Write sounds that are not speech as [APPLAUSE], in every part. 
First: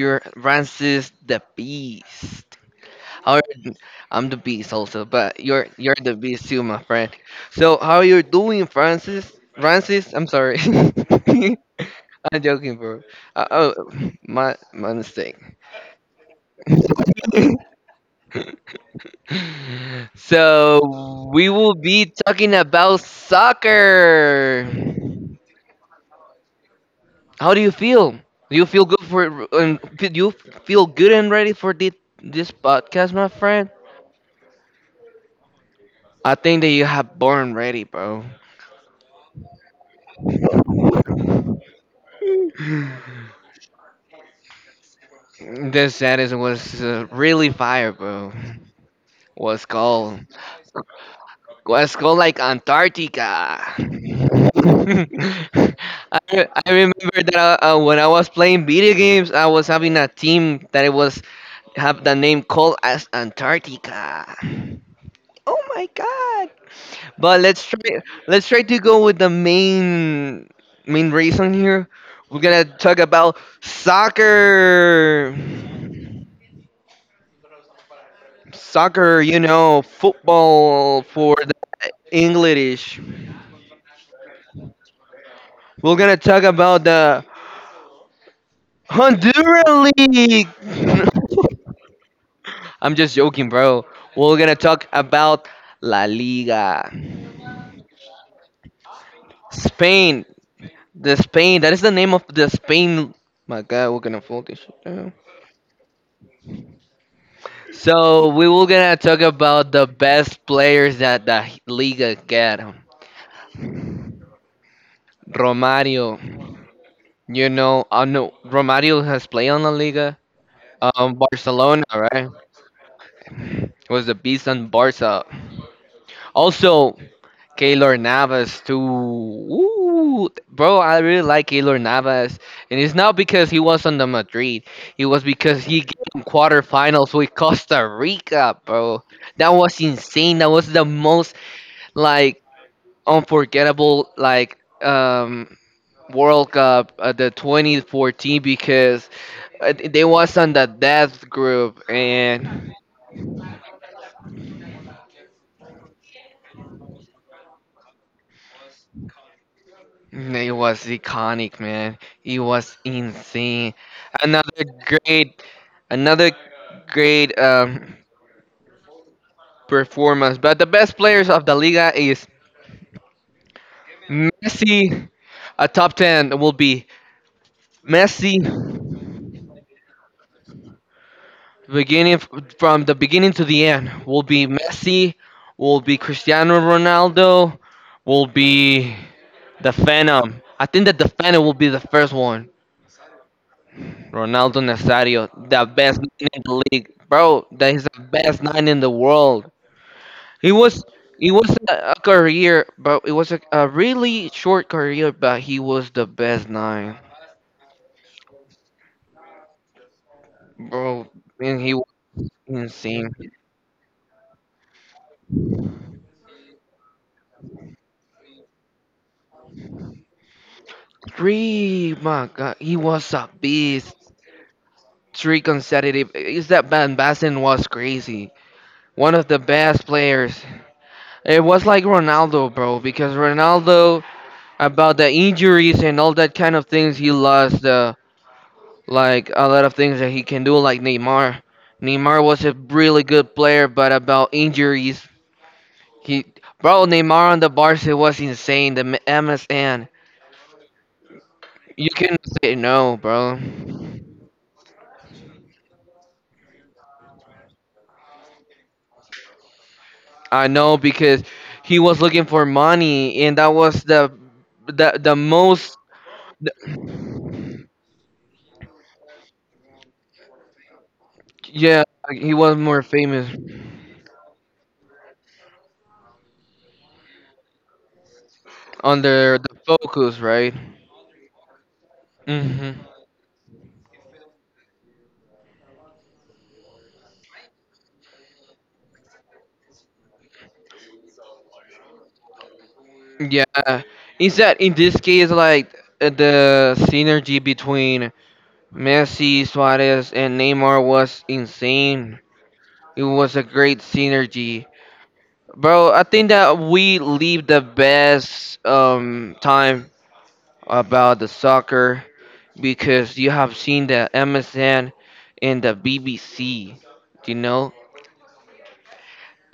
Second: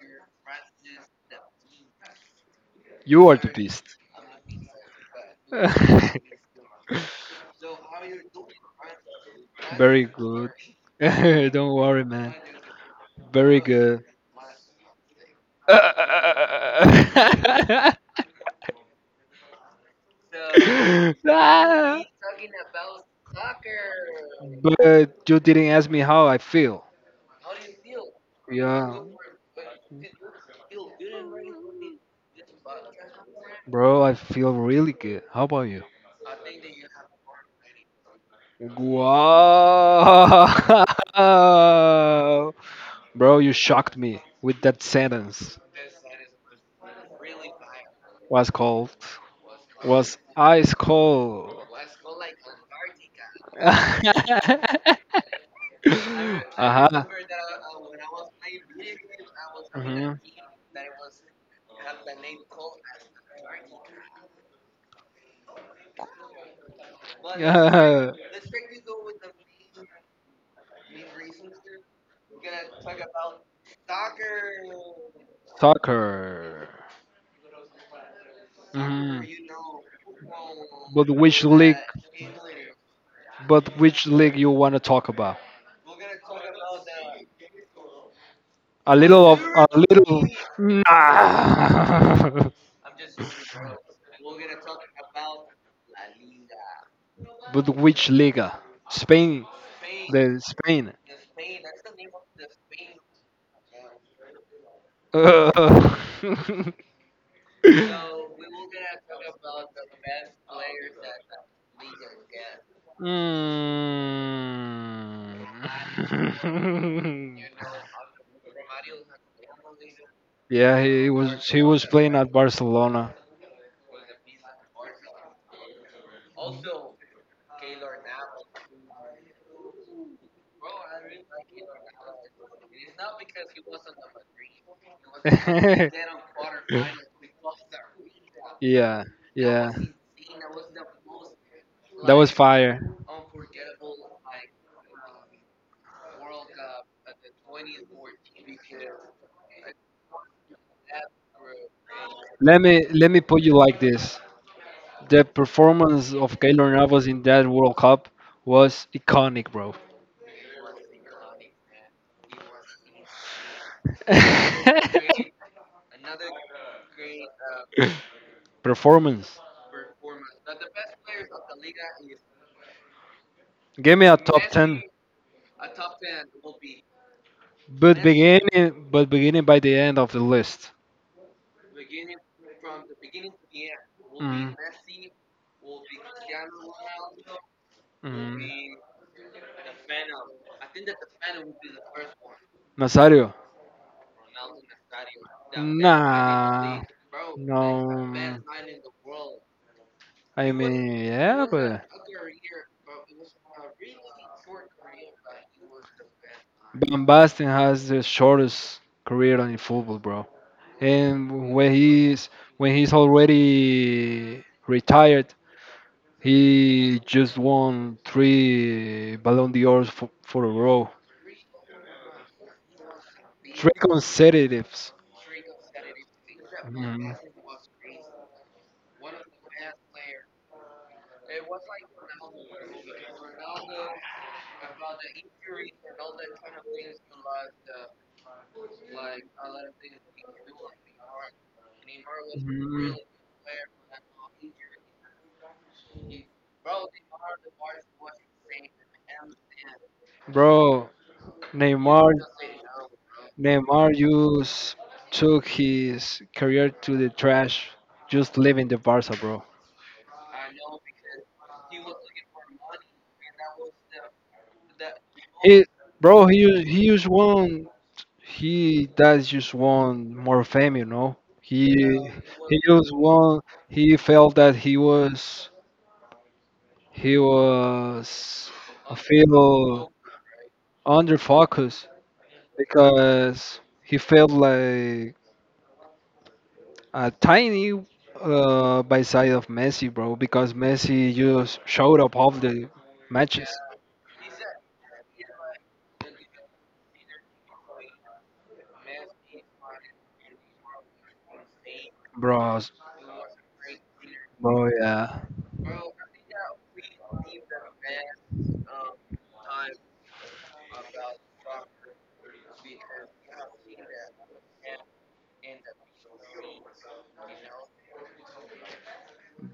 here Francis the Beast. You How are are the beast. I'm the Beast also, but you're the [LAUGHS] Beast too, my friend. So how are you doing, Francis? Very Francis, I'm good. sorry. [LAUGHS] [LAUGHS] Don't worry, man. I'm joking, bro. Uh, Very oh, good. my mistake. [LAUGHS] [LAUGHS] So we will Ah. be talking about soccer. But you didn't ask me how I feel. How do you feel? Do you feel good Yeah. for and do you feel good and ready for this podcast, my friend? Bro, I feel really good. How about you? I think that you have born ready, bro. Wow. [LAUGHS] Bro, you shocked me with that sentence. This status was really fire, bro. Was cold. Was Was cold. ice cold. Was cold like Antarctica. [LAUGHS] [LAUGHS] uh-huh. I remember that when I was playing video games, I was having a Mhm. team that it was have the name called as Antarctica. Oh my God! But let's try Yeah, let's try to go with the main reason here. We're gonna talk about soccer. [LAUGHS] soccer. Soccer, Mhm. you know, football But for which league? the English. But which league you want to talk about? We're gonna talk about the A little of a Honduran little. League. Nah. [LAUGHS] I'm just joking, bro. We're gonna talk about La Liga. [LAUGHS] but which liga? Spain. Spain. The Spain. The Spain. That is the name of the Spain. My God, we're gonna fold this shit. Uh, [LAUGHS] So we will gonna talk about the best players that the Liga get. Mm. Romario, you [LAUGHS] know, I know Romario has played on La Liga. yeah, he was he Barcelona, was playing right? at Barcelona. Was a beast on Barca. Also, Keylor Navas too. Ooh, bro, I really like Keylor Navas, and it's not because he was on the Madrid. It [LAUGHS] was because he came quarterfinals with Costa Rica, bro. yeah, That yeah, was insane. That was the most that was like fire. unforgettable like World Cup the 2014 because they was on the death group Let and me let me put you like this: the performance of Keylor Navas in that World Cup was iconic, bro. it was iconic, man. It was insane. another [LAUGHS] great another great Performance. performance. But the best players of the liga is Give me a top ten, Messi. A top 10 will be but Messi beginning by the end of the list. beginning from the beginning to the end, will be Mm. Messi, will be Cristiano Ronaldo, will Mm. be the Phantom. I think that the Phantom will be the first one. Nazario. Ronaldo Nazario, the best nine in the Nah. league, bro. No. That is the best nine in the world. I He was mean, It yeah, was but a career, but it was a really short career, but he was the best nine, Van Basten has the shortest career in football, bro. bro. And And when he was he's, insane. already retired, he just won three Ballon d'Ors for a row, Three, my God, he was a three beast. consecutives. Three consecutive. Is that Van Mhm. Basten was crazy. One of the best players. It was like Ronaldo, bro, because Ronaldo, about the injuries and all that kind of things, he lost the like a lot of things that he can do, like Neymar. Neymar was a Mhm. really good player, but about injuries, he bro, Neymar on the Barca was insane. The MSN. Bro, You Neymar, can say no, bro. Just took his career to the trash, just leaving the Barca, bro. I know because he was looking for money, and that was the the He, most. bro, he does just want more fame, you know. He Yeah, Yeah. he was he more just famous want He felt that he was I under the feel focus, right? under focus Hmm. because he felt like a tiny, by side of Messi, bro. Because Messi just showed up all the matches, Yeah, is that in this case like the synergy between Messi, Suarez, and Neymar was insane. bro. It was a great synergy, Bro, yeah, bro. I think that we leave the best time about the soccer because you have seen the MSN and the BBC, you know,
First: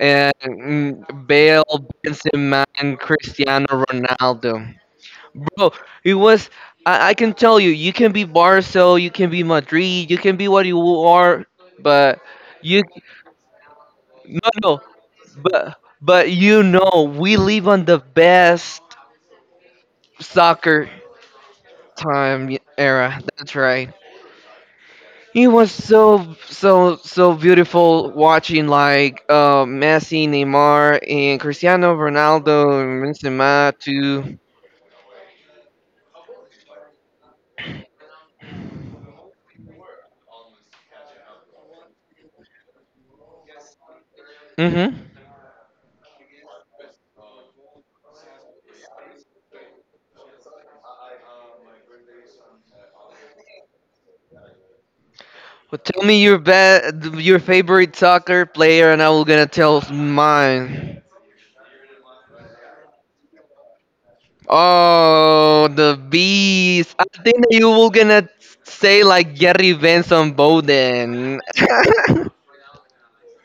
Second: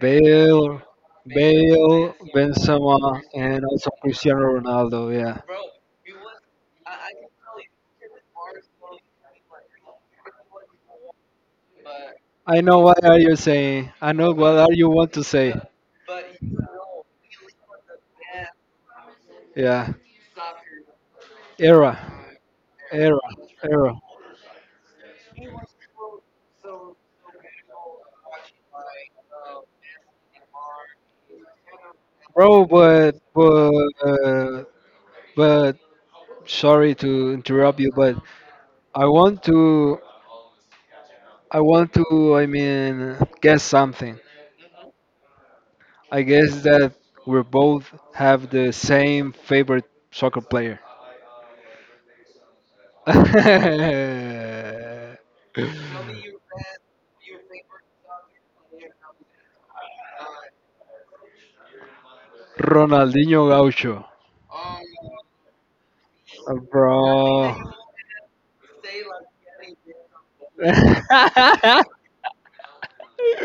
and Bale, Bale, Benzema, and Benzema, and Cristiano also Cristiano Ronaldo. Ronaldo, yeah. Bro, it was. I can tell you, you can be Barca, you can be Madrid, you can be what you are, but I know you what are you saying. I know no what are no, you want to say. but you know we live on the best Yeah, soccer era, time era, era. That's right. era, It was so beautiful watching like Messi, Neymar, and Cristiano bro. Ronaldo and But Benzema but too. uh, but sorry to interrupt you, but I want to I want to, I mean, guess something. Mm-hmm. I guess that we both have the same favorite soccer player. [LAUGHS] Well, tell me your bet, your favorite soccer player, and I will gonna tell mine. Ronaldinho Gaucho, Oh, the beast! I think that bro. you will gonna say like Gary Benson Bowden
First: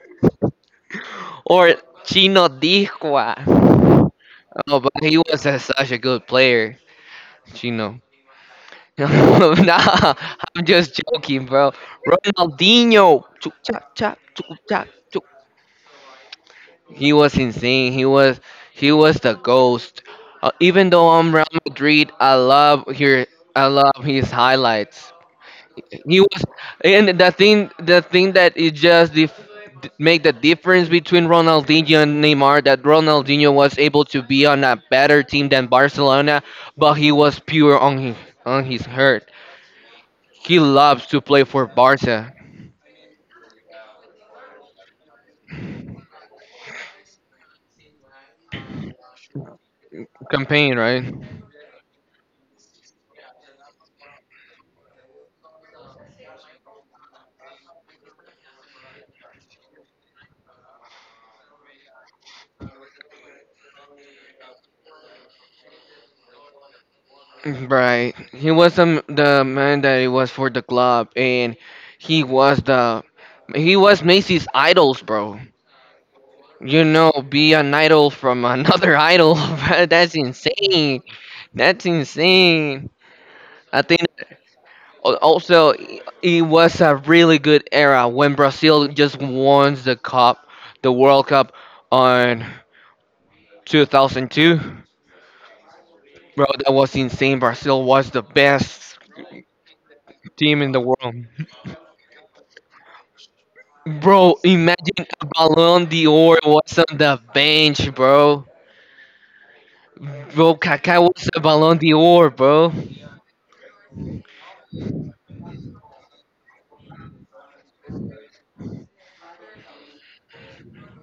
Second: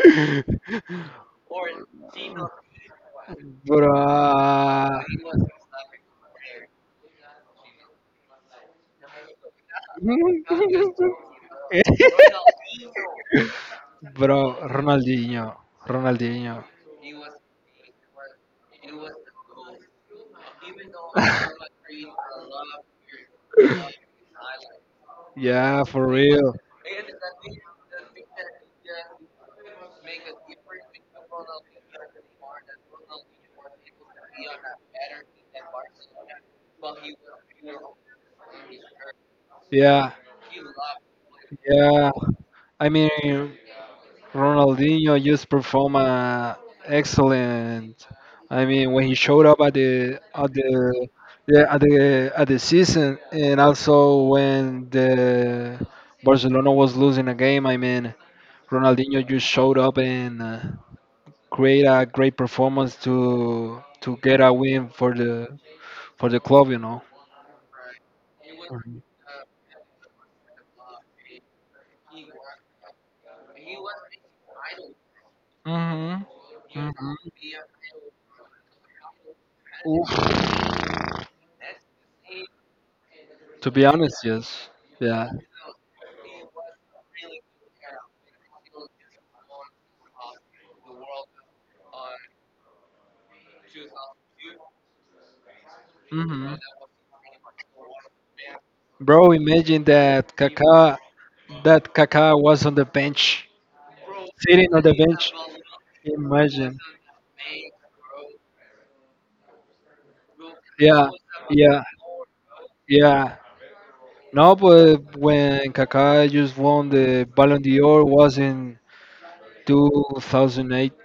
[LAUGHS] [LAUGHS] or Chino Dihua. Oh, but Bruh. [LAUGHS] he was such a good player, Chino. [LAUGHS] nah, I'm just joking, bro. Ronaldinho, chuk chak chak, chuk Bro, chak. Ronaldinho. Ronaldinho. He was insane. He was the ghost. Even though I'm Real Madrid, I love here. I love his highlights. Yeah, for He was, real. and the thing that it just make the difference between Ronaldinho and Neymar that Ronaldinho was able to be on a better team than Barcelona, but he was pure on his hurt. Yeah, He loves to play for yeah. Barca I mean, Ronaldinho just performed excellent. I mean, when he showed up at campaign, right? the yeah, at the season, and also when the Barcelona was losing a game. I mean, Ronaldinho just showed up and, create a great performance to get a win for the club. Right. He was the man that he was for the club, and he was the he was Macy's idols, bro. Mhm. You Mhm. know, be an idol from another [LAUGHS] idol. Bro, that's Oof. insane. That's insane. To I be think honest, yes. Yeah. also it was a really good era when Brazil just won the cup, the World Cup on 2002. Bro, Hmm. that was insane. Brazil was the best Bro, imagine that team in the Kaká, world. Was on the bench, Bro, sitting on the imagine a bench. Ballon d'Or Imagine. was on the bench, bro. Bro, Kaká Yeah, was a Ballon yeah, d'Or, bro. yeah. No, but when Kaká just won the Ballon d'Or was in 2008,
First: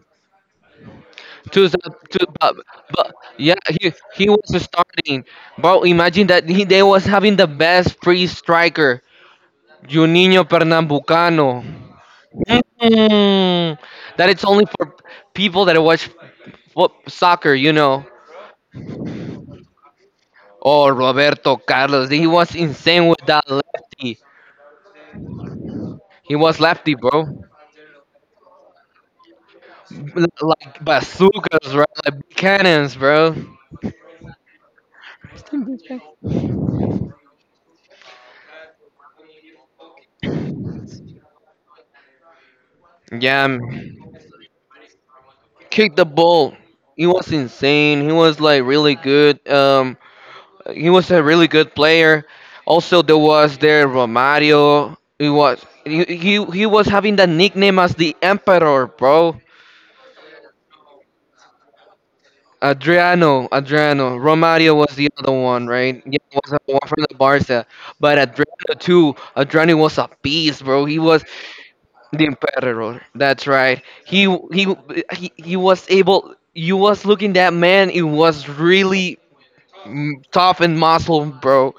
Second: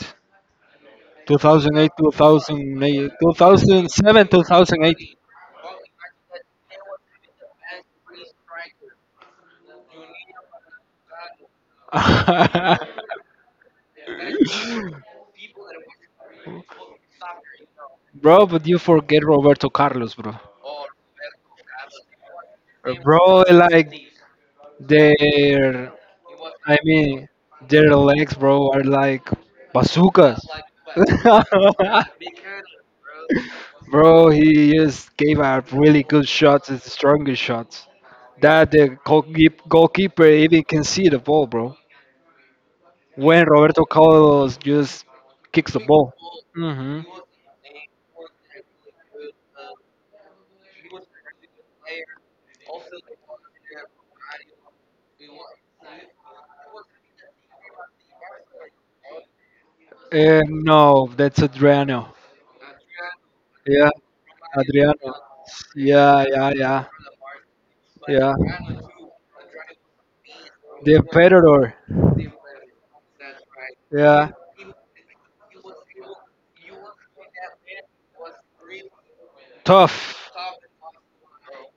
To the, 2008, to, 2008, but yeah, 2007, he was 2008. starting. Bro, imagine that they was having the best free striker, Juninho Pernambucano. [LAUGHS] Mm, that it's only for people that watch soccer, you know. bro, but you forget Roberto Carlos, bro. Oh, Roberto Carlos, he was insane with Bro, that like lefty. their, He was I lefty, bro. mean, their legs, bro, are like bazookas. Like bazookas, [LAUGHS] right? Like big cannons, bro. Bro, he just gave out really good shots, the strongest shots. That the goalkeeper even can see the ball, bro. Yeah, When Roberto Carlos just kicks the kicked the ball. ball. Hmm. He was insane. He was like really good. He was a really good player. Also, there was there Romario. He was having the nickname as the Emperor, bro. No, that's Adriano. Adriano, Yeah, Adriano. Romario was the Adriano. other one, right? Yeah, yeah, yeah, Someone from the Barca. But yeah. Adriano too. Adriano was a beast, bro. The He was Federer. the emperor. That's right. Yeah. He was able. You was looking that man. It was really Tough. Tough and muscle, bro.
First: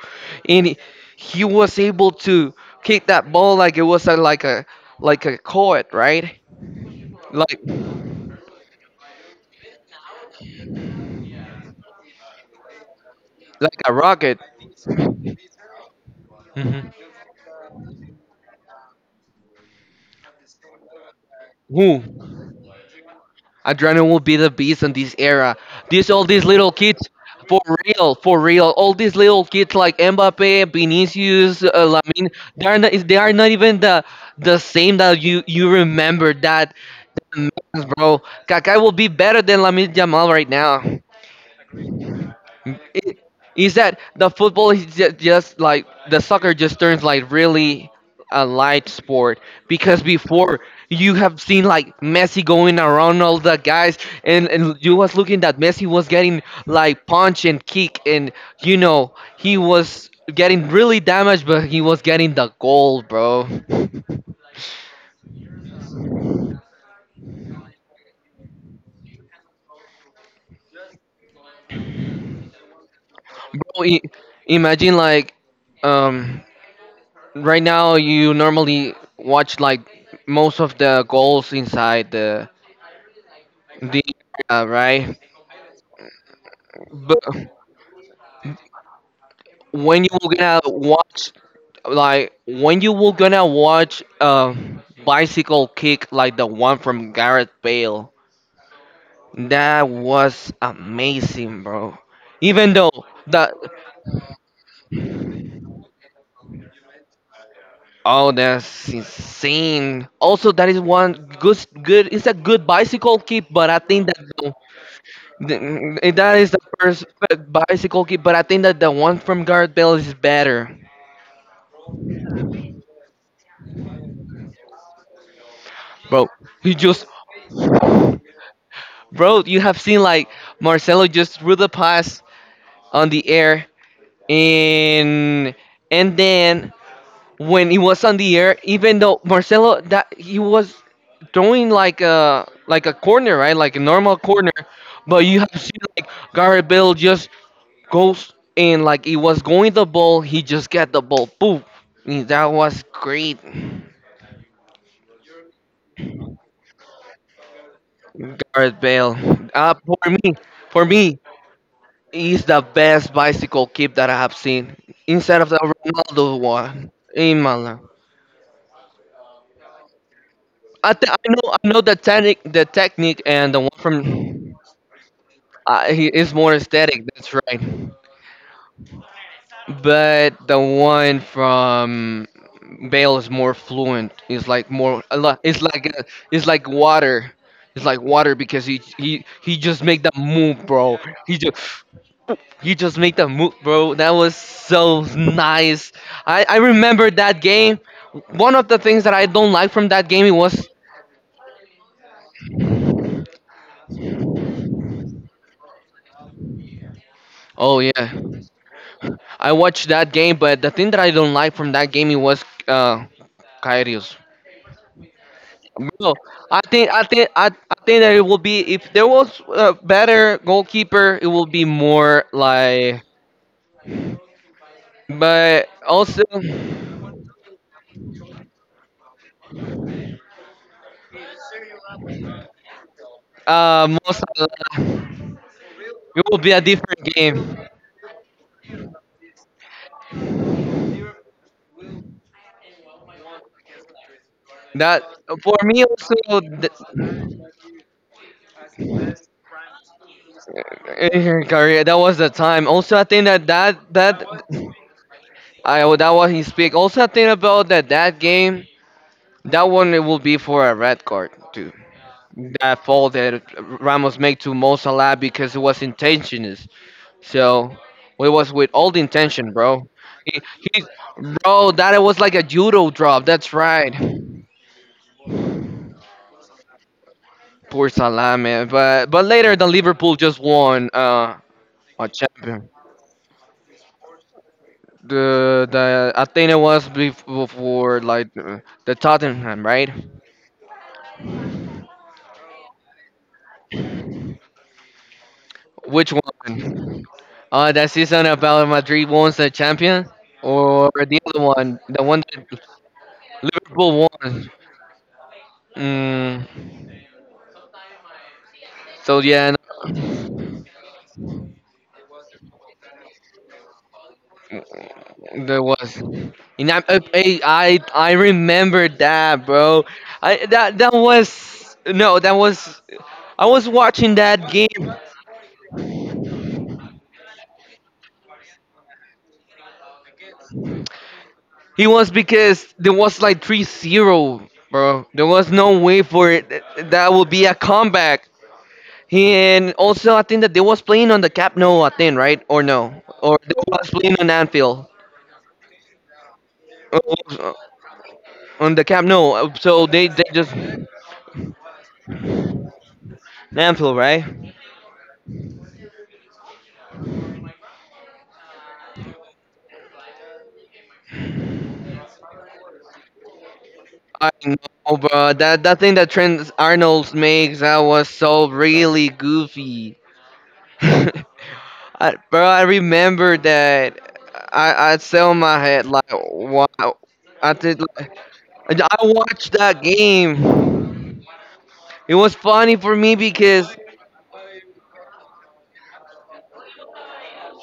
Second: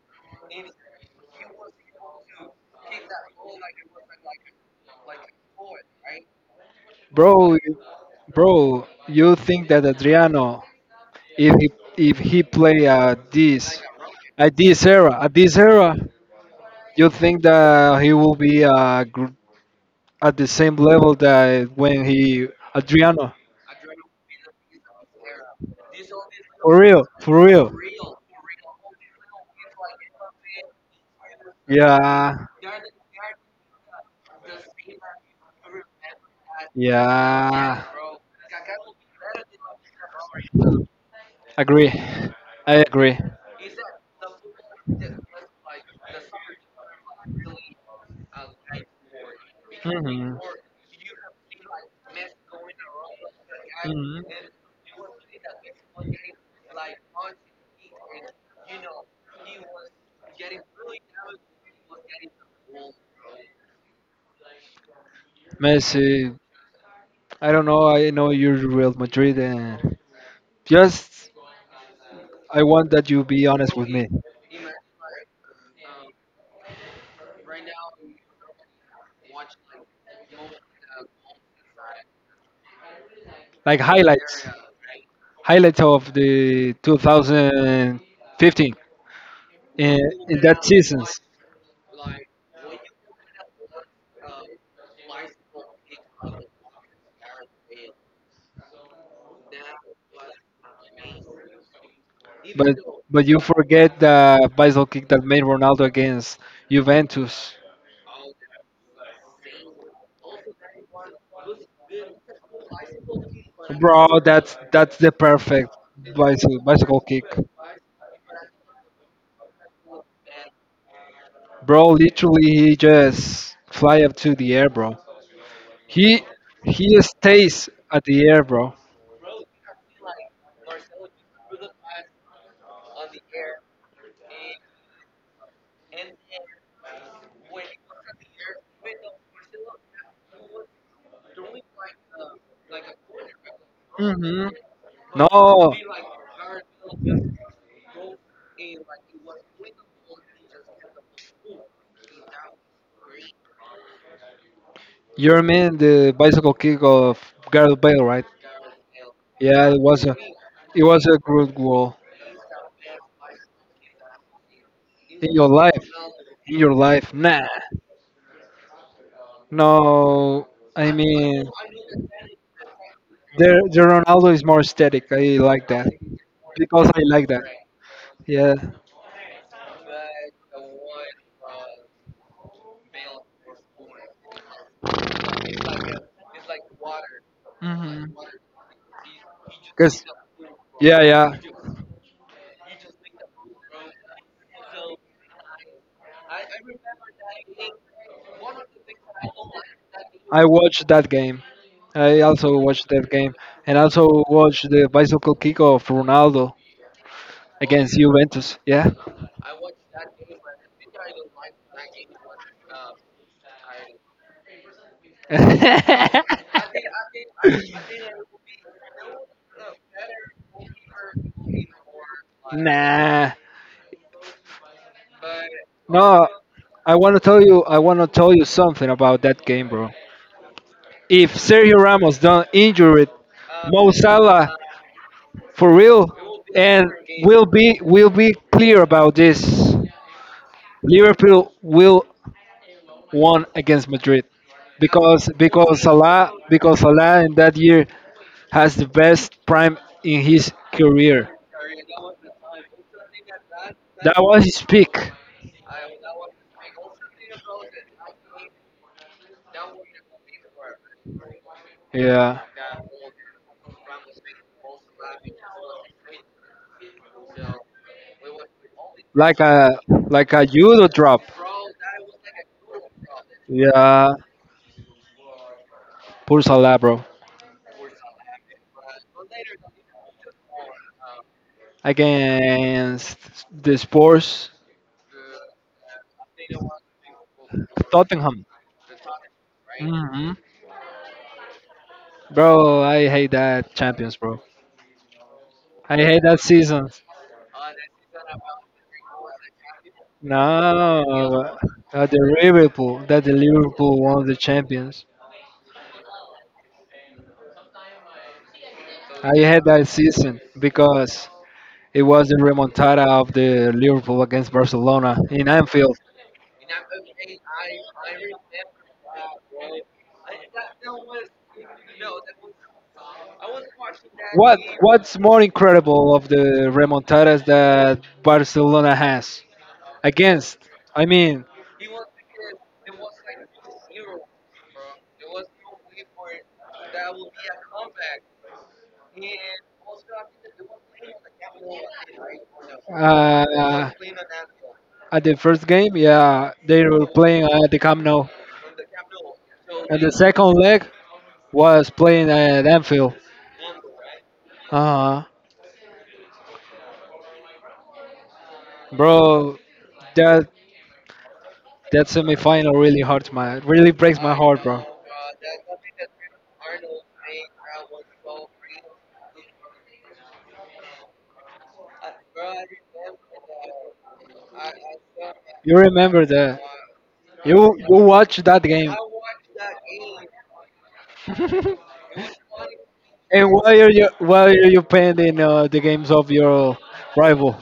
And he was able to kick that ball like it was like a court, right? Bro, Like bro, you think that Adriano, if he play like a rocket. At this era, Hmm. you think that he will be, at the same level that Who? when he? Adriano? Adriano will be the beast in this era. These all these little For real, kids. for For real. For real, all these little kids like Mbappe, Vinicius, Lamine, Yeah, they are not, is- they are not even the same that you remember that, yeah. Mess, bro. Kaká will be better than Lamine Jamal right now Agree. I agree. it, is that the football is just like the soccer just turns like really a light sport because Mhm. before you have seen like Messi going around all the guys Mhm. And you was looking that Messi was getting like punch and kick, and you know he was getting really damaged, but he was getting the goal, bro. [LAUGHS] Bro, Messi, I don't know. I know you're Real Madrid, and just I want that you be honest with i- me. imagine like um right now you normally watch like most of the goals inside the. Like All right, highlights of the but 2015. in, when you were in gonna that seasons. watch, like when you were gonna watch bicycle kick like the one from Gareth Bale, that was amazing, bro. Even But though but you that, forget the bicycle kick that made Ronaldo against Juventus, oh, that's insane. Also, that is one good. It's a good bicycle kick, but I think that bro. That's the perfect that is the bicycle first kick, bicycle kick. But I think that the one from Gareth Bale is better, bro. Literally, he just fly up to the air, bro. He bro. He he just stays at the air, bro. bro, you have seen like Marcelo just threw the pass on the air, and and then when he was on the air, even though Marcelo that he was throwing like a corner, right, like a normal Hmm. corner, but No, you have seen like Garrett Bell just goes and like it was going the ball, he just got the ball, boom. And that was great, you mean the bicycle kick of Gareth Bale, right? Garrett Bale. Yeah, Uh, it was for a me, it for was a me. good goal It's the best bicycle kit that I have seen, in instead of your the life, Ronaldo in your one life. in Nah, my life. no. I I know mean, the technique, and the the one the from Ronaldo is more aesthetic. I like that he is more because I aesthetic. like That's that. right, Yeah. but the one from Bale is more fluent. It's like it's like it's like water. It's like Hmm. water because he just Cause make that move, yeah, bro. yeah. He just You just make the move, bro. That was so nice. I remember that game. One of the things that I don't like from that game it I was watched that game. I also watched that game, and also watched the bicycle kick of Ronaldo oh against yeah. Juventus. Yeah. I watched that game, but the thing that I don't like from that game it was Karius. [LAUGHS] Bro, I think that it will be if there was a better goalkeeper, it will be more like nah. but also No, I want to tell you. I want to tell you something about that game, bro. If Sergio Ramos don't injured Mo Mo Salah, Salah, for real. it will be a And different we'll game. be we'll be clear about this. Liverpool will won against Madrid That because for because me Salah also because Salah in that year has the best prime in his career. [LAUGHS] career, that was the time. Also, I think that that That that was his peak. I well, that was his pick. Also, I think about that game. That one it will be for a red card too. Yeah. That foul that Ramos made to Mo Salah because it was intentional. So it was with all the Like intention, a, bro. He- judo drop. Bro, that was like a judo drop. That's right. Yeah, pulsa labro, Poor Salah, man. But later, the Liverpool just won a champion. against the Spurs. The Athena was before like Tottenham. The Tottenham, right? Hmm. Bro, I hate that Champions, bro. I Which hate that season. one? That season about Madrid won the champion, or the other No, one, the that one the Liverpool, that Liverpool won the won. Champions. Mm, so I yeah, hate that season because it was the remontada of the Liverpool against Barcelona no, in there Anfield. was. And I remember that, bro. I that that was no, that was I was watching that game What's more incredible of the remontadas that Barcelona has against? I mean, He was, because there was like 3-0, bro. There was no way for it. That would be a comeback. And also, I think that they was playing on the Cap No, I think, right? Or no? Or they uh, was playing on Anfield. at the first game, yeah, they Uh, were playing uh, at the Camp Nou, On the Cap No. So and they, the they second just... leg was playing at Anfield. Anfield, right? Uh huh. Bro, that that semifinal really hurts my, really breaks I my heart, bro. know, bro. That thing that Trent Arnold makes, that was so really goofy. [LAUGHS] I, bro, I remember that I sell my You head like remember that? wow. I did. You Like, watch that game. I watched that game. [LAUGHS] It was funny for me And because why are you pending, the games of your rival?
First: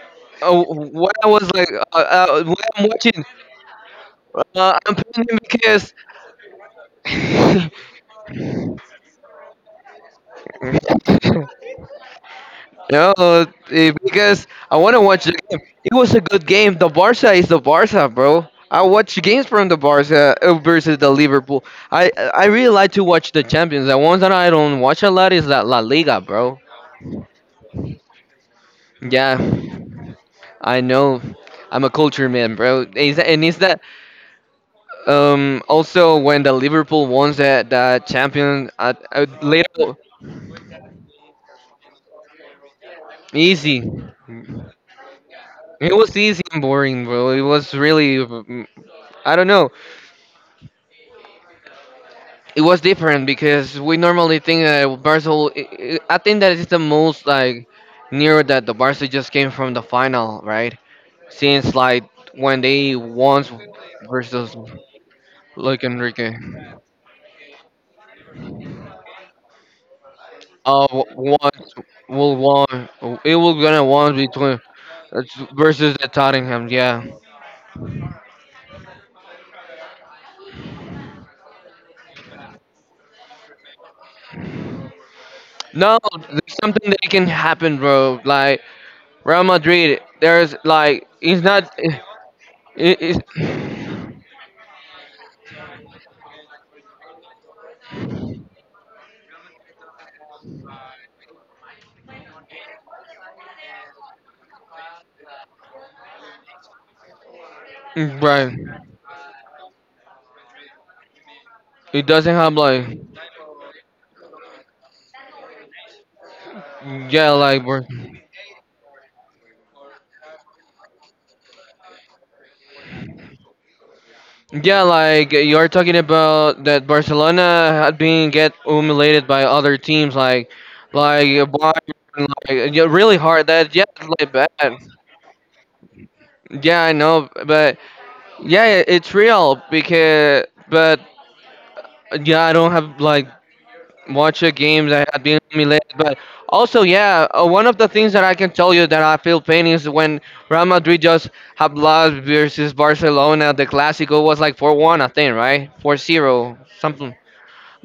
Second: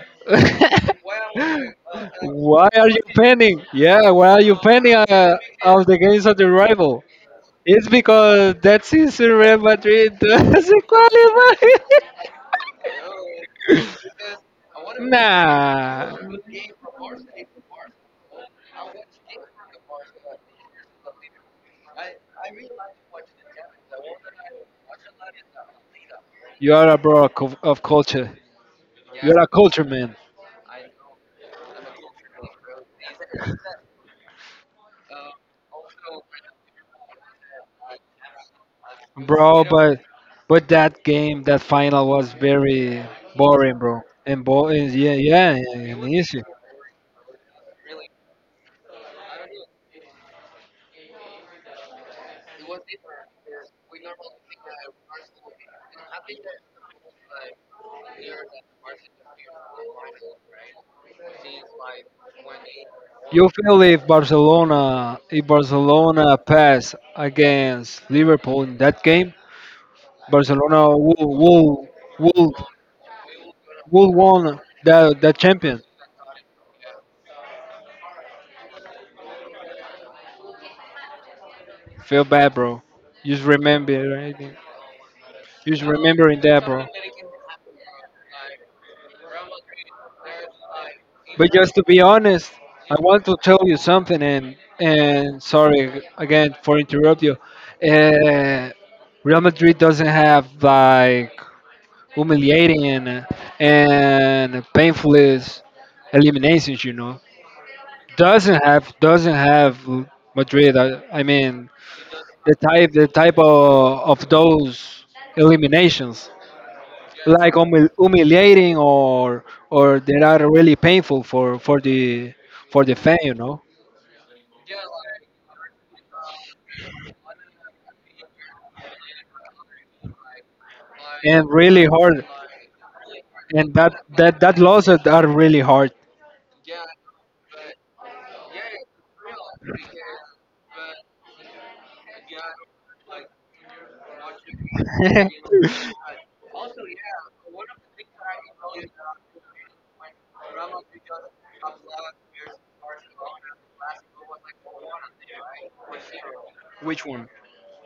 [LAUGHS] when why I'm are you watching, pending? Yeah, why are you pending, I'm playing of the games of the rival? because It's because that season Real Madrid doesn't qualify. [LAUGHS] No, because I want to [LAUGHS] watch the game. It nah, was a good game. The Barca is the Barca, bro. I watch games from the Barca versus the Liverpool. I really like to watch the Champions. The ones that I don't watch a lot is that La Liga, bro. you are a bro of, culture. You Yeah, are a culture man, I know. I'm a culture man, bro. Is that, and is that also when the Liverpool won that champion at bro. later But that game, that final was very boring, easy. bro. And, yeah, yeah, yeah, It and was easy easy. and boring, bro. It was really I don't know. It was different because we normally think that Barca. Think that it's the most like near that the Barca just came from the final, right? Since like when they won You feel if versus Barcelona, Luis Enrique, pass against Liverpool in that game, uh, Barcelona one will will won. It will gonna will won between won the it's champion. versus the Tottenham. Yeah. Feel bad, bro. Just remember, right? Just No, remembering there's that, bro. something that can happen, bro. Like Real Madrid, there's like it's But not. just to be honest, I it, want to tell you it's, [SIGHS] something, and, sorry again for interrupt you. Uh, Real Madrid doesn't have like humiliating and, painful is eliminations. [CLEARS THROAT] right. Doesn't have Madrid. I mean It doesn't have the type, like of, those eliminations, yeah, like like bro. Humiliating or, that are really painful for, the fan, Yeah, like you're talking about that Barcelona had been get humiliated by other teams, like and really hard. Bayern, like yeah, really hard. And That yeah, it's like bad. that losses are really hard. Yeah, I know, but yeah, it- it's real because but yeah, I don't have like watch a game that had been humiliated, [LAUGHS] but also yeah, one of the things that I can tell you that I feel pain is when Real Madrid just have lost versus Barcelona. The Clásico was like 4-1, I think, right? 4-0, Which something. one?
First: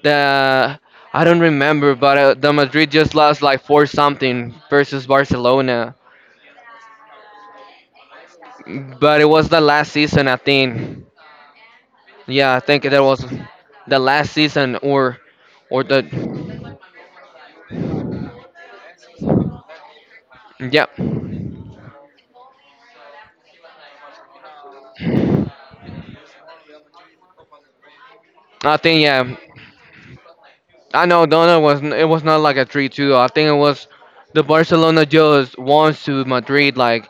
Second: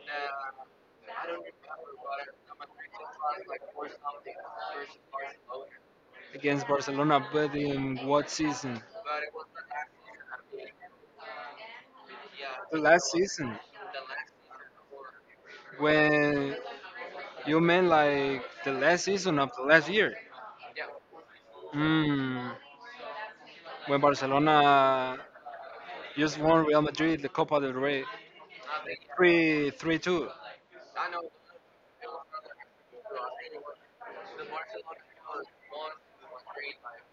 The I don't remember, but the Madrid just lost like four something versus Barcelona. Against Barcelona, but in what season? But it was the last season, I think. Yeah, I The think that last was season. the last season, or the When you meant like the last season of the last year. yeah. Mm, when Barcelona just won Real Madrid the Copa del Rey I think yeah. 3-3-2. 3-2. I know Donna was it was not like a 3-2. I think it was the Barcelona just won to Madrid like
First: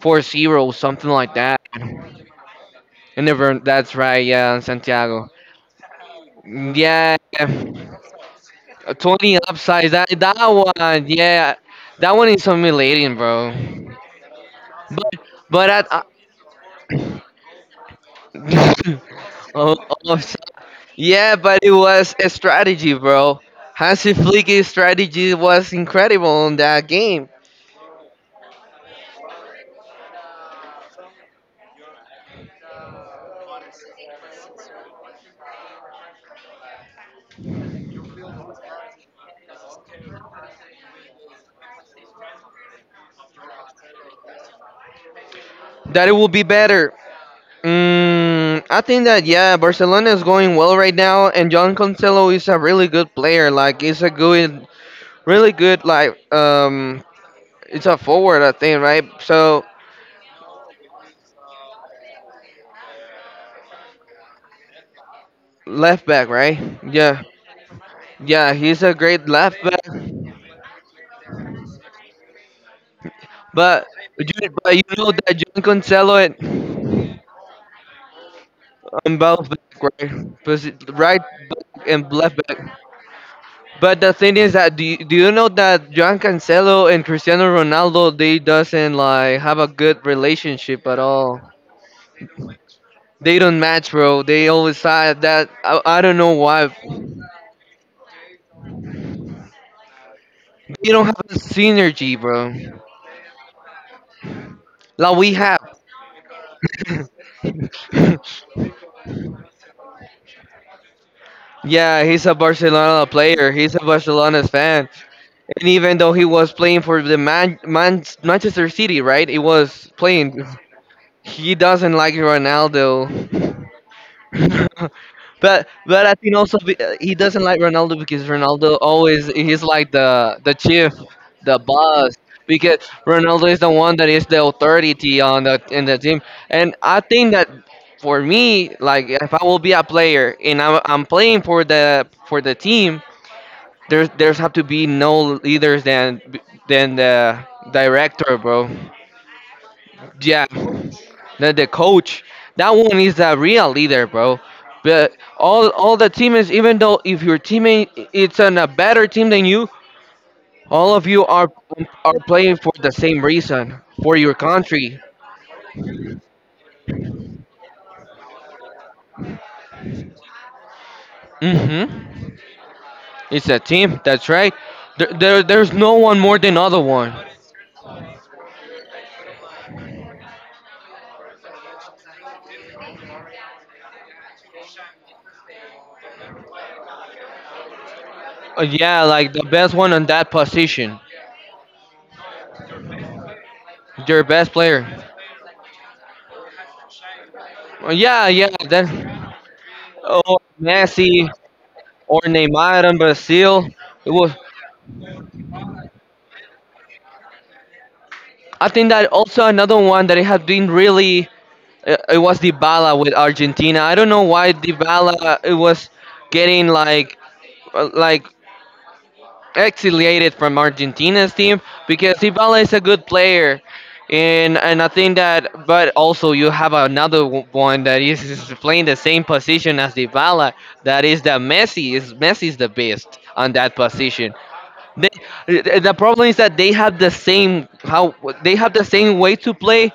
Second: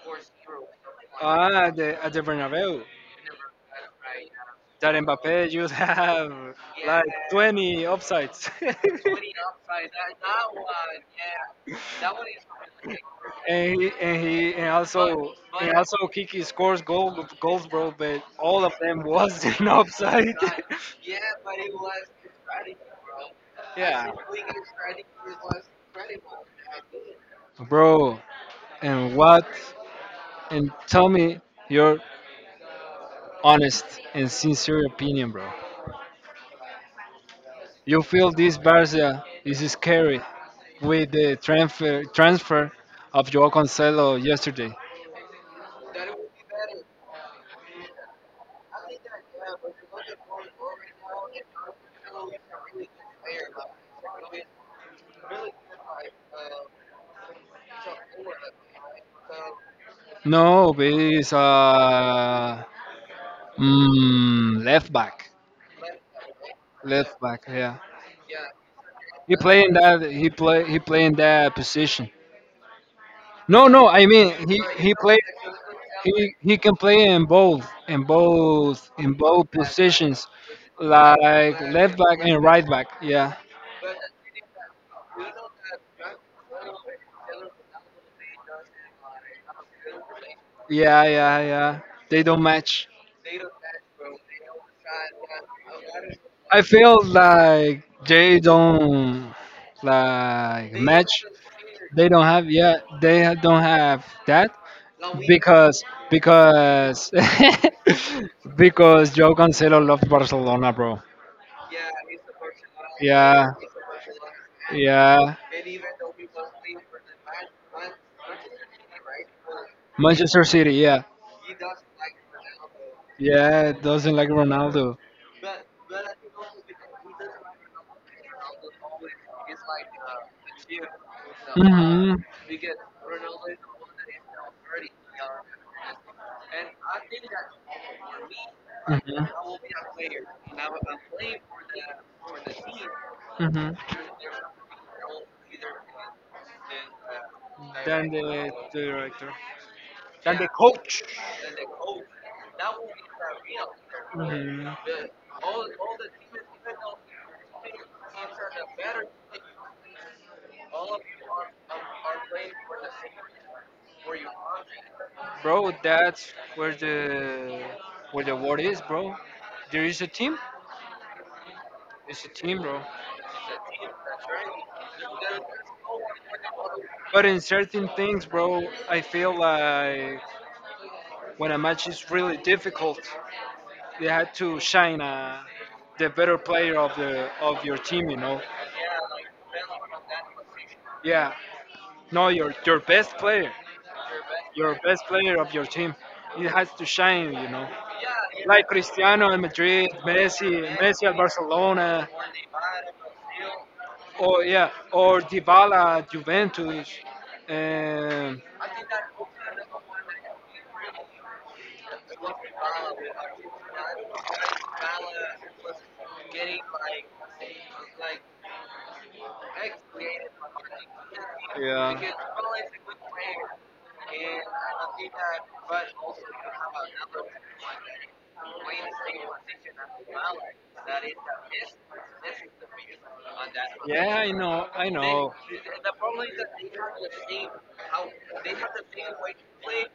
4-0 0 something like that. Ah, at the Bernabeu. And never that's right, yeah, That Santiago. Mbappe you [LAUGHS] have like Yeah, 20 yeah. offsides. [LAUGHS] Tony Upside, that one, yeah, that one is humiliating, bro. and he, and But also, but at Kiki scores goals, bro. But all of them was [LAUGHS] in oh, oh, offside. so- yeah, but it was a strategy, bro. [LAUGHS] Hansi yeah, Flick's strategy was incredible in that game. bro. And what? And tell me your honest and sincere opinion, bro. You feel this Barca is scary with the transfer of Joao Cancelo yesterday. That it will be better. I think that yeah, Barcelona is going well right now, and John Cancelo is a really good player. Like, he's a good, really good like it's a forward, I think, right? So No, but he's a, left back. left back, right? Yeah, Left back. Yeah, yeah, he's a great he left playing back. that. He play. He playing that position. No, But no. I mean, he but you he know play. that John Cancelo He can play and in both both back, right? positions, Right like back left and back left and right back. back. Yeah, But the thing is that do you know that John Cancelo and Cristiano Ronaldo they doesn't like have a good relationship at yeah, all. yeah, yeah. They don't match. They don't match, bro. They always side that I don't know I why. feel like they don't like They don't have match. a They synergy, don't bro. have, yeah. They, don't have that Like we have. because, because [LAUGHS] [LAUGHS] because Joe Cancelo loves Barcelona, bro. Yeah, he's a Barcelona player. Yeah, He's a Barcelona's fan. yeah. And even though he was playing for the Manchester City, right? He was playing. Manchester City, yeah, He doesn't like Ronaldo. yeah. Doesn't like [LAUGHS] Ronaldo. But I think also he doesn't like Ronaldo because Ronaldo always he's like the chief, the boss. Mhm. Because Ronaldo is the one that is the authority on the team, and I think that for me, like Mhm. if I will be a player and I'm playing for the team, Mhm. there's have to be no leaders than the Than director, bro. the director. Than Yeah, the coach. The coach, that one is a real leader, bro. But all the teammates, even though if your teammate it's on a better team than you, all of you are playing for the same Mhm. reason, for your country. Bro, that's where the war is, bro. There is a team. It's Mm-hmm. a team, bro. It's a team. That's right. There's no one more than other one. But in certain things, bro, I feel like when a match is really difficult, you had to shine, the better player of the of your team. Yeah, like the best one on that position, Yeah. No, your best your player. best player of your team. It has to shine. Yeah, yeah. Like Then, Cristiano in Madrid, oh, Messi at Messi Barcelona. or Neymar in Brazil. It was Or yeah, or Dybala, Juventus, and I think that also another one that it has been really it was Dybala with Argentina. I don't know why Dybala it was getting like uh, like exiliated from Argentina's team yeah. because Dybala is a good player, and I think that. But also you have another one that is playing the same position as Dybala. That is that Messi is the best on that Yeah, I position. know, I They, know. The problem is that they have the same how they have the same way to play,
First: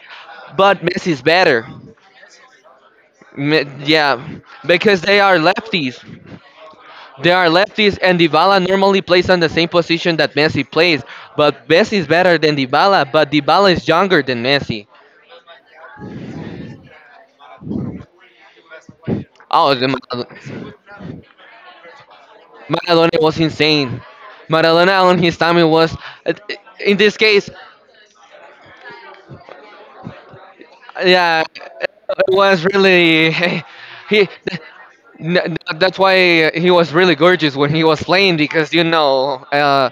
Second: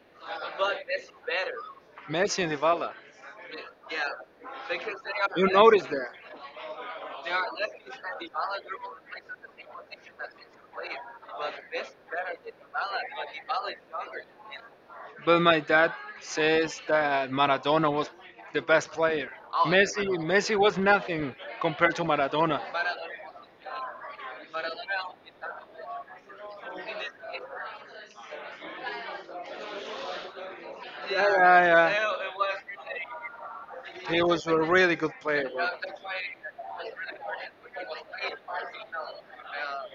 but Messi is better. Messi and Dybala. Yeah, because they are You notice lefties. that. There are lefties, and Dybala normally plays on the same position that Messi plays. But Messi is better than Dybala, but Dybala is younger than Messi. But my dad says that Maradona was the best player. Oh, the Messi Mar- was nothing compared to Maradona. Maradona was insane. Maradona on his time it was, in this case, Yeah, yeah, it yeah. was really [LAUGHS] He he. was a really good player, bro. That's why he was really gorgeous when he was playing because you know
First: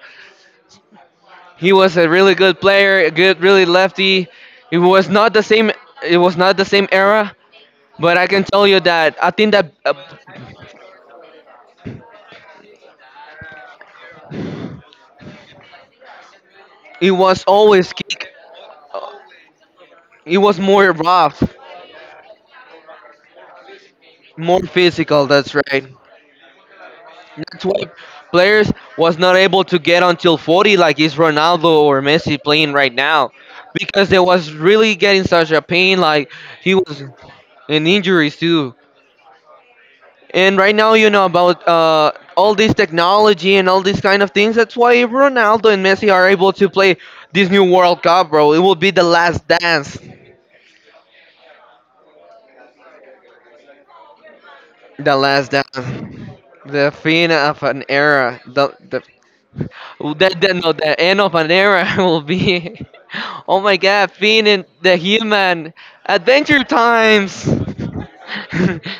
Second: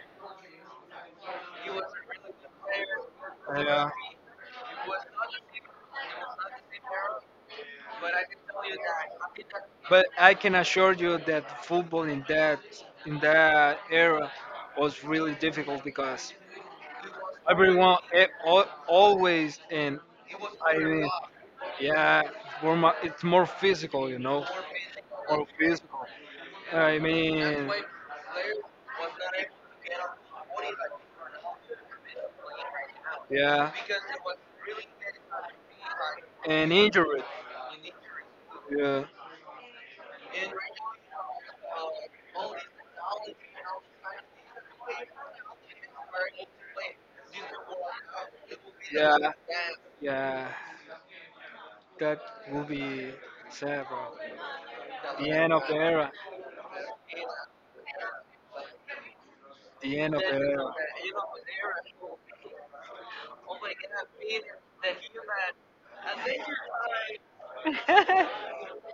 he was a really good player, a good, really Yeah. lefty. It was not the same. It was not the same era, but I can tell you that I think that But I can assure you that football in that, era was really difficult because it was always everyone, kick. eh, al always, and It was I more mean, rough, yeah, it's more physical, more physical. more That's right. physical. I That's mean, why players was not able to get until 40, like is Ronaldo or Messi playing right now, yeah, because they was really getting such a pain. Like he and was injured, in injuries too. yeah, And right now, you know about all this technology and all these kind of things. That's why Ronaldo and Messi are able to play this new World Cup, bro. It will be the yeah, last dance. yeah. That will be sad, bro. The The last end dance. of the era. The fin of an era. The end of The, no, the The end of an era [LAUGHS] will be. Oh my God! Finn and the Human Adventure Times. [LAUGHS]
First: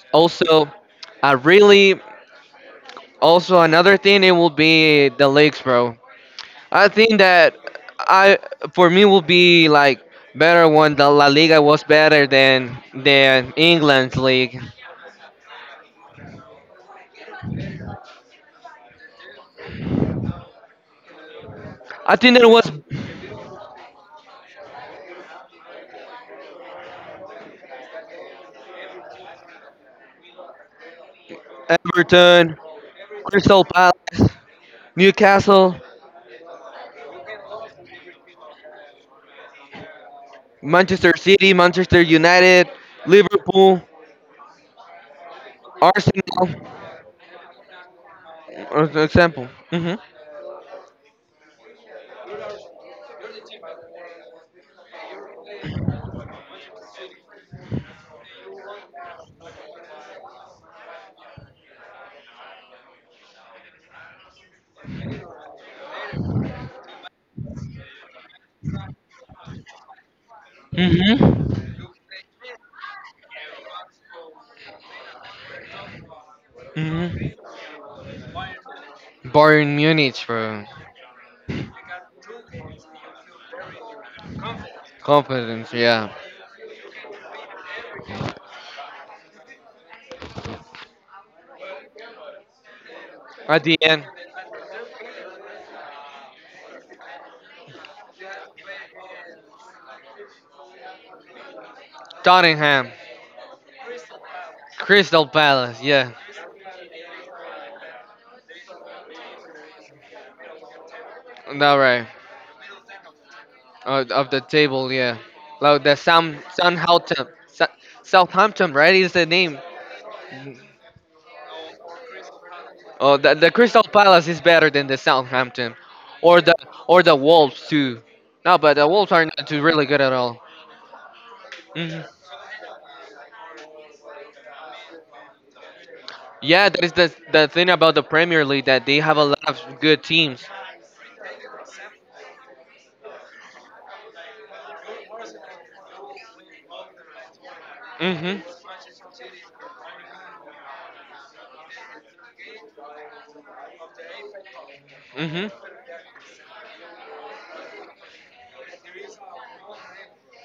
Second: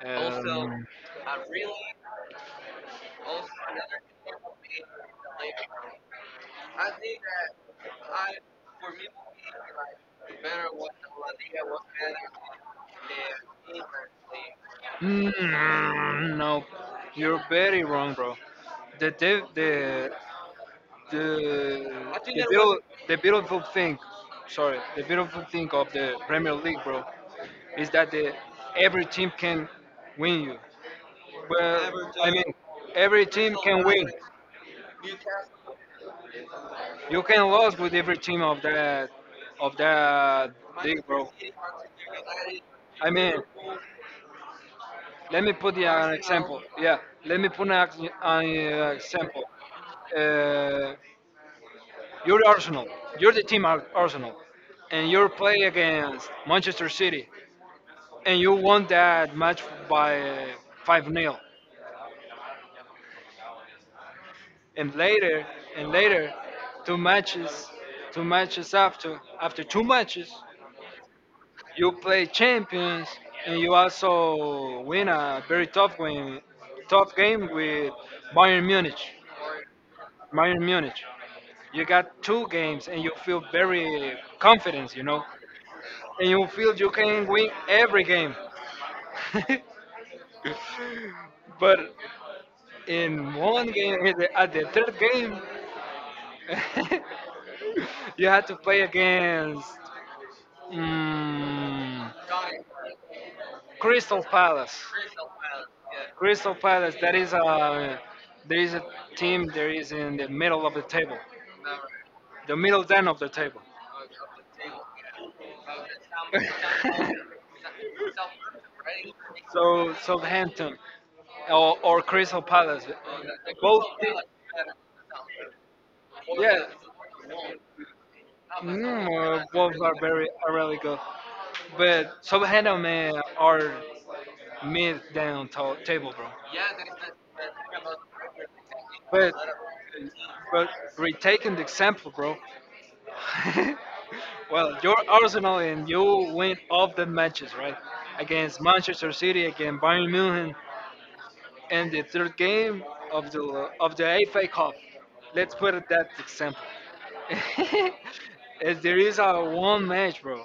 era. Also, I really. Also, another thing it will be the leagues, bro. I think that I for me will be like better when the La Liga was better than England's league. Mm, no, you're very wrong, bro. The the, I I think, think the that there was was beautiful, the beautiful thing, sorry, the beautiful thing of the Premier League, bro, is that the every team can win you. Well, every I time mean, Everton, every team Crystal can win. Palace, Newcastle, You can lose with every team of that, of that league, Manchester bro. City, Manchester United, I mean. Liverpool, Let me put you an Arsenal, example. Yeah, let me put an, as an example. example. Hmm. Uh, you're Arsenal. You're the team, Arsenal, and you play against Manchester City, and you won that match by, five nil. And later, and later, two matches, after two matches, Mm-hmm. you play Champions, and you also win a very tough win, tough Hmm. game with Bayern Munich. Bayern Munich, Bayern bro. Munich. You got two games and you feel very confident, Confidence, yeah. and you feel you can win every game. But in At one the game, end, in at the third game, [LAUGHS] you had to play against, mm, Tottenham, Crystal Palace. Crystal Palace, yeah. Crystal Palace, that is a There is a team that is in the middle of the table, That right. the middle down of the table. Of the table, yeah. Like the [LAUGHS] Southampton, Southampton, right? Is the name. so Southampton, or, Crystal Palace, Oh, the Crystal both. Palace is better than the Southampton, or the Yeah, or the Wolves too. No, but the Wolves are not too both really are good at very all. are really good. Hmm. But Southampton, are mid down table, bro. Yeah, that is the thing about the Premier League that they have a But lot of good teams. but retaking the example, bro. [LAUGHS] well, you're Arsenal and you win off the matches, right? Mhm. Against Manchester City, against Bayern Munich, and the third game of the FA Cup. Mhm. Let's put it that example. [LAUGHS] As there is a one match, bro.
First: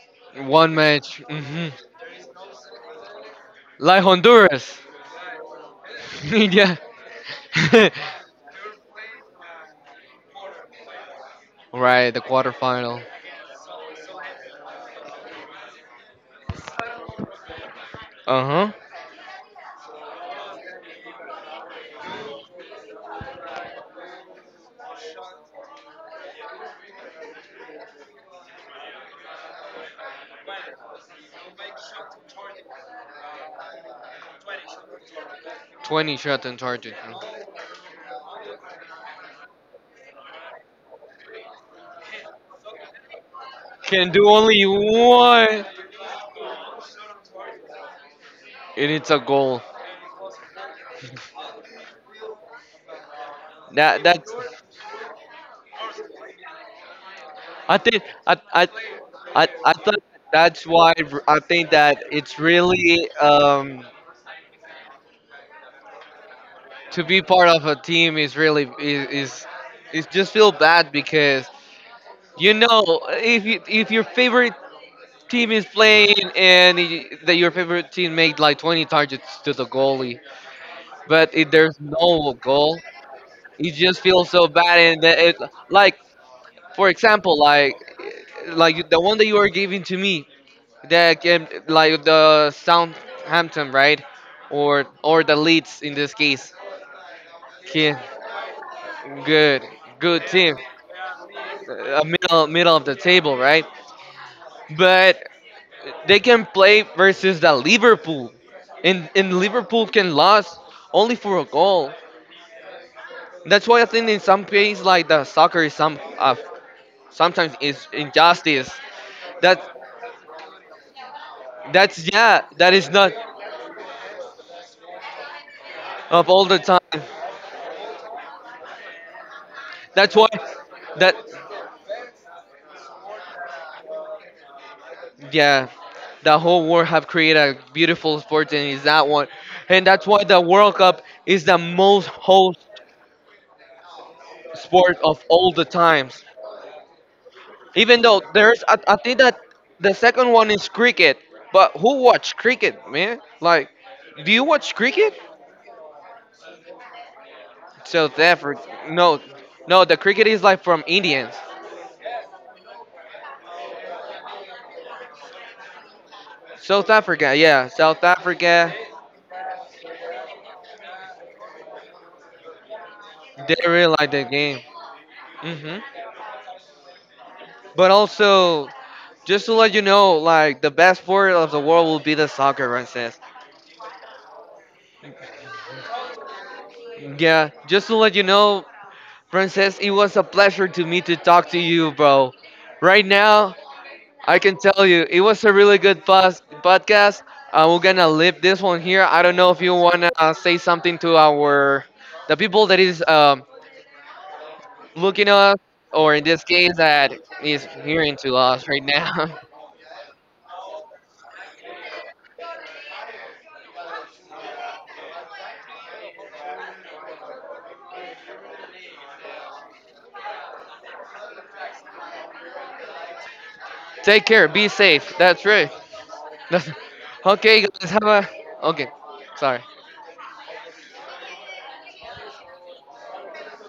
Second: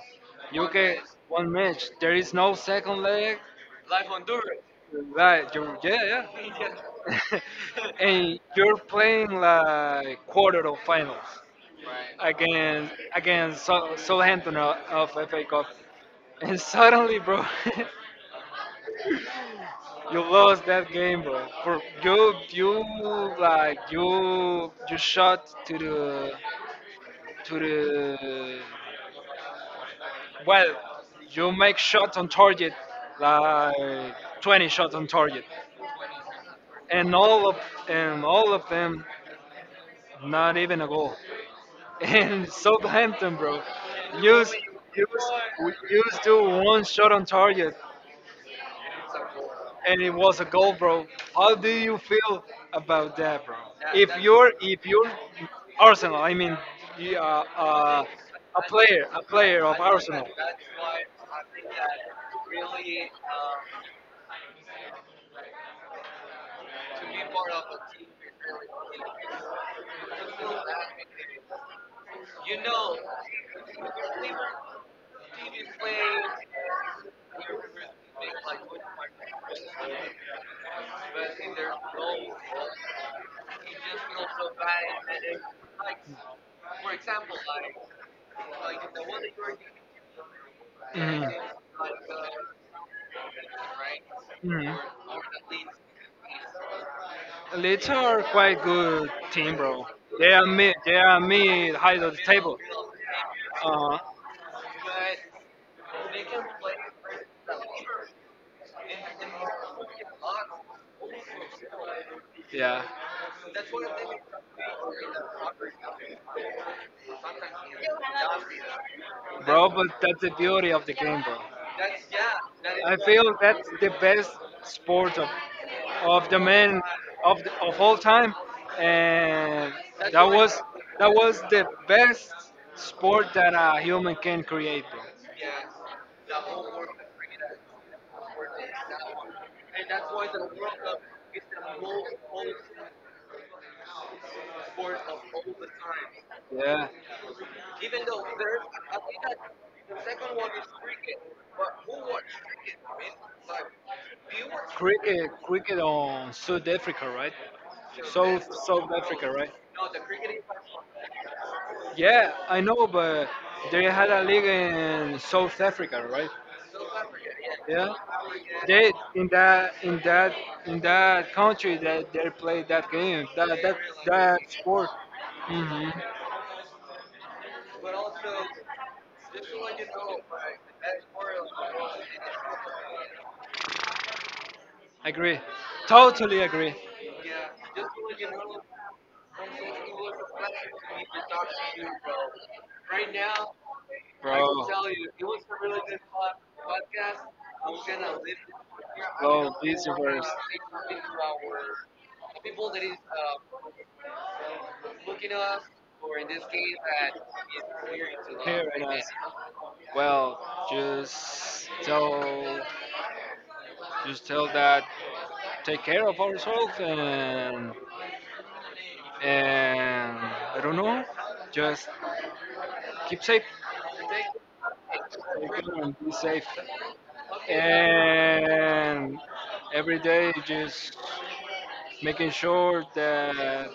You One get match. one Mhm. match. There is no second leg. Like Honduras. Like you're, yeah, [LAUGHS] Yeah. yeah. [LAUGHS] [LAUGHS] and you're playing like quarter of finals Right, the against, quarterfinal. Southampton of, FA Cup, and suddenly, bro, Uh huh. [LAUGHS] you lost that game, bro. For you, you like you shot to the, to the well, you make shots on target like 20 shots on target, 20 shots on target. and all of, them. Not even a goal. [LAUGHS] And Southampton, bro, Can do used only one, used to one shot on target, and it's a goal. and it was a goal, bro. How do you feel about that, bro? That If that you're if you're Arsenal, I mean, you, I think a player, I of thought Arsenal. that's why I think that it's really to be part of a team is really is just feel bad because you know if if your favorite team is playing and that your favorite team made like 20 targets to the goalie, but if there's no goal, you just feel so bad and that it like For example, like the one that you are giving to me, the Mhm. game, like the Southampton, right? Mhm. Or the Leeds in this case. Leeds Okay, are quite good team, good, bro. They good are team, mid. They are mid, high of the middle table. middle of the table, right? Huh. But they can play versus the Liverpool, and Liverpool can lose only for a goal. Yeah. That's why I think in some ways, like the soccer is some sometimes is injustice. That Bro, but that's the beauty of the game, bro. That's yeah. That I is not feel that's the best sport of, of the all the men time. of of all time, and That's that why. was, That the best sport that a human can create, yeah. The whole world have created a beautiful sport and is that one, and that's why the World Cup is the most host sport of all the times. bro. Yeah, Even though there's, I think that the second one is cricket. But who watch cricket, man? Like, do you watch cricket? Cricket on South Africa, right? South Africa. South No, Africa, right? no. The cricket is like from Indians. Yeah, I know, but they had a league in South Africa, right? South Africa. Yeah, Yeah, South Africa. they in that, country that they play that game, They really like the that game. sport. Hmm. Hmm. But also, just to let you know, like the best sport of the world will be the soccer, Frances. Agree, totally agree. Yeah, just to let you know, Frances, it was a pleasure to me to talk to you, bro. Right now, I can tell you, it was a really good podcast. We're gonna leave this one here. I don't Bro, know if you this. wanna say something to our the people that is looking at us, or in this case, that is hearing to us right now. Well, just tell, that take care of ourselves and, I don't know, just keep safe, [LAUGHS] Take care, be safe. take That's right. care and be safe. That's- okay, guys, have a. Okay, And sorry. every day just making sure that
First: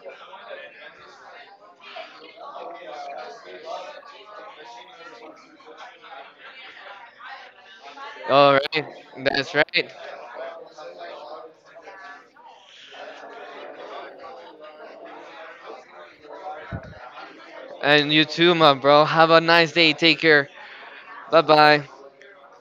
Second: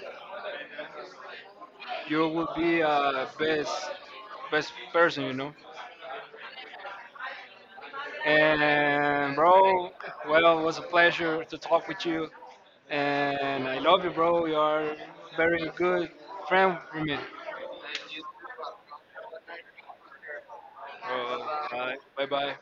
you will be a best person. All right, And that's bro, right. well, it was a pleasure to talk with you, and I love you, bro. You are very good friend for me. And you too, my bro. Have a nice day. Take care. Bye bye. Bro, bye bye.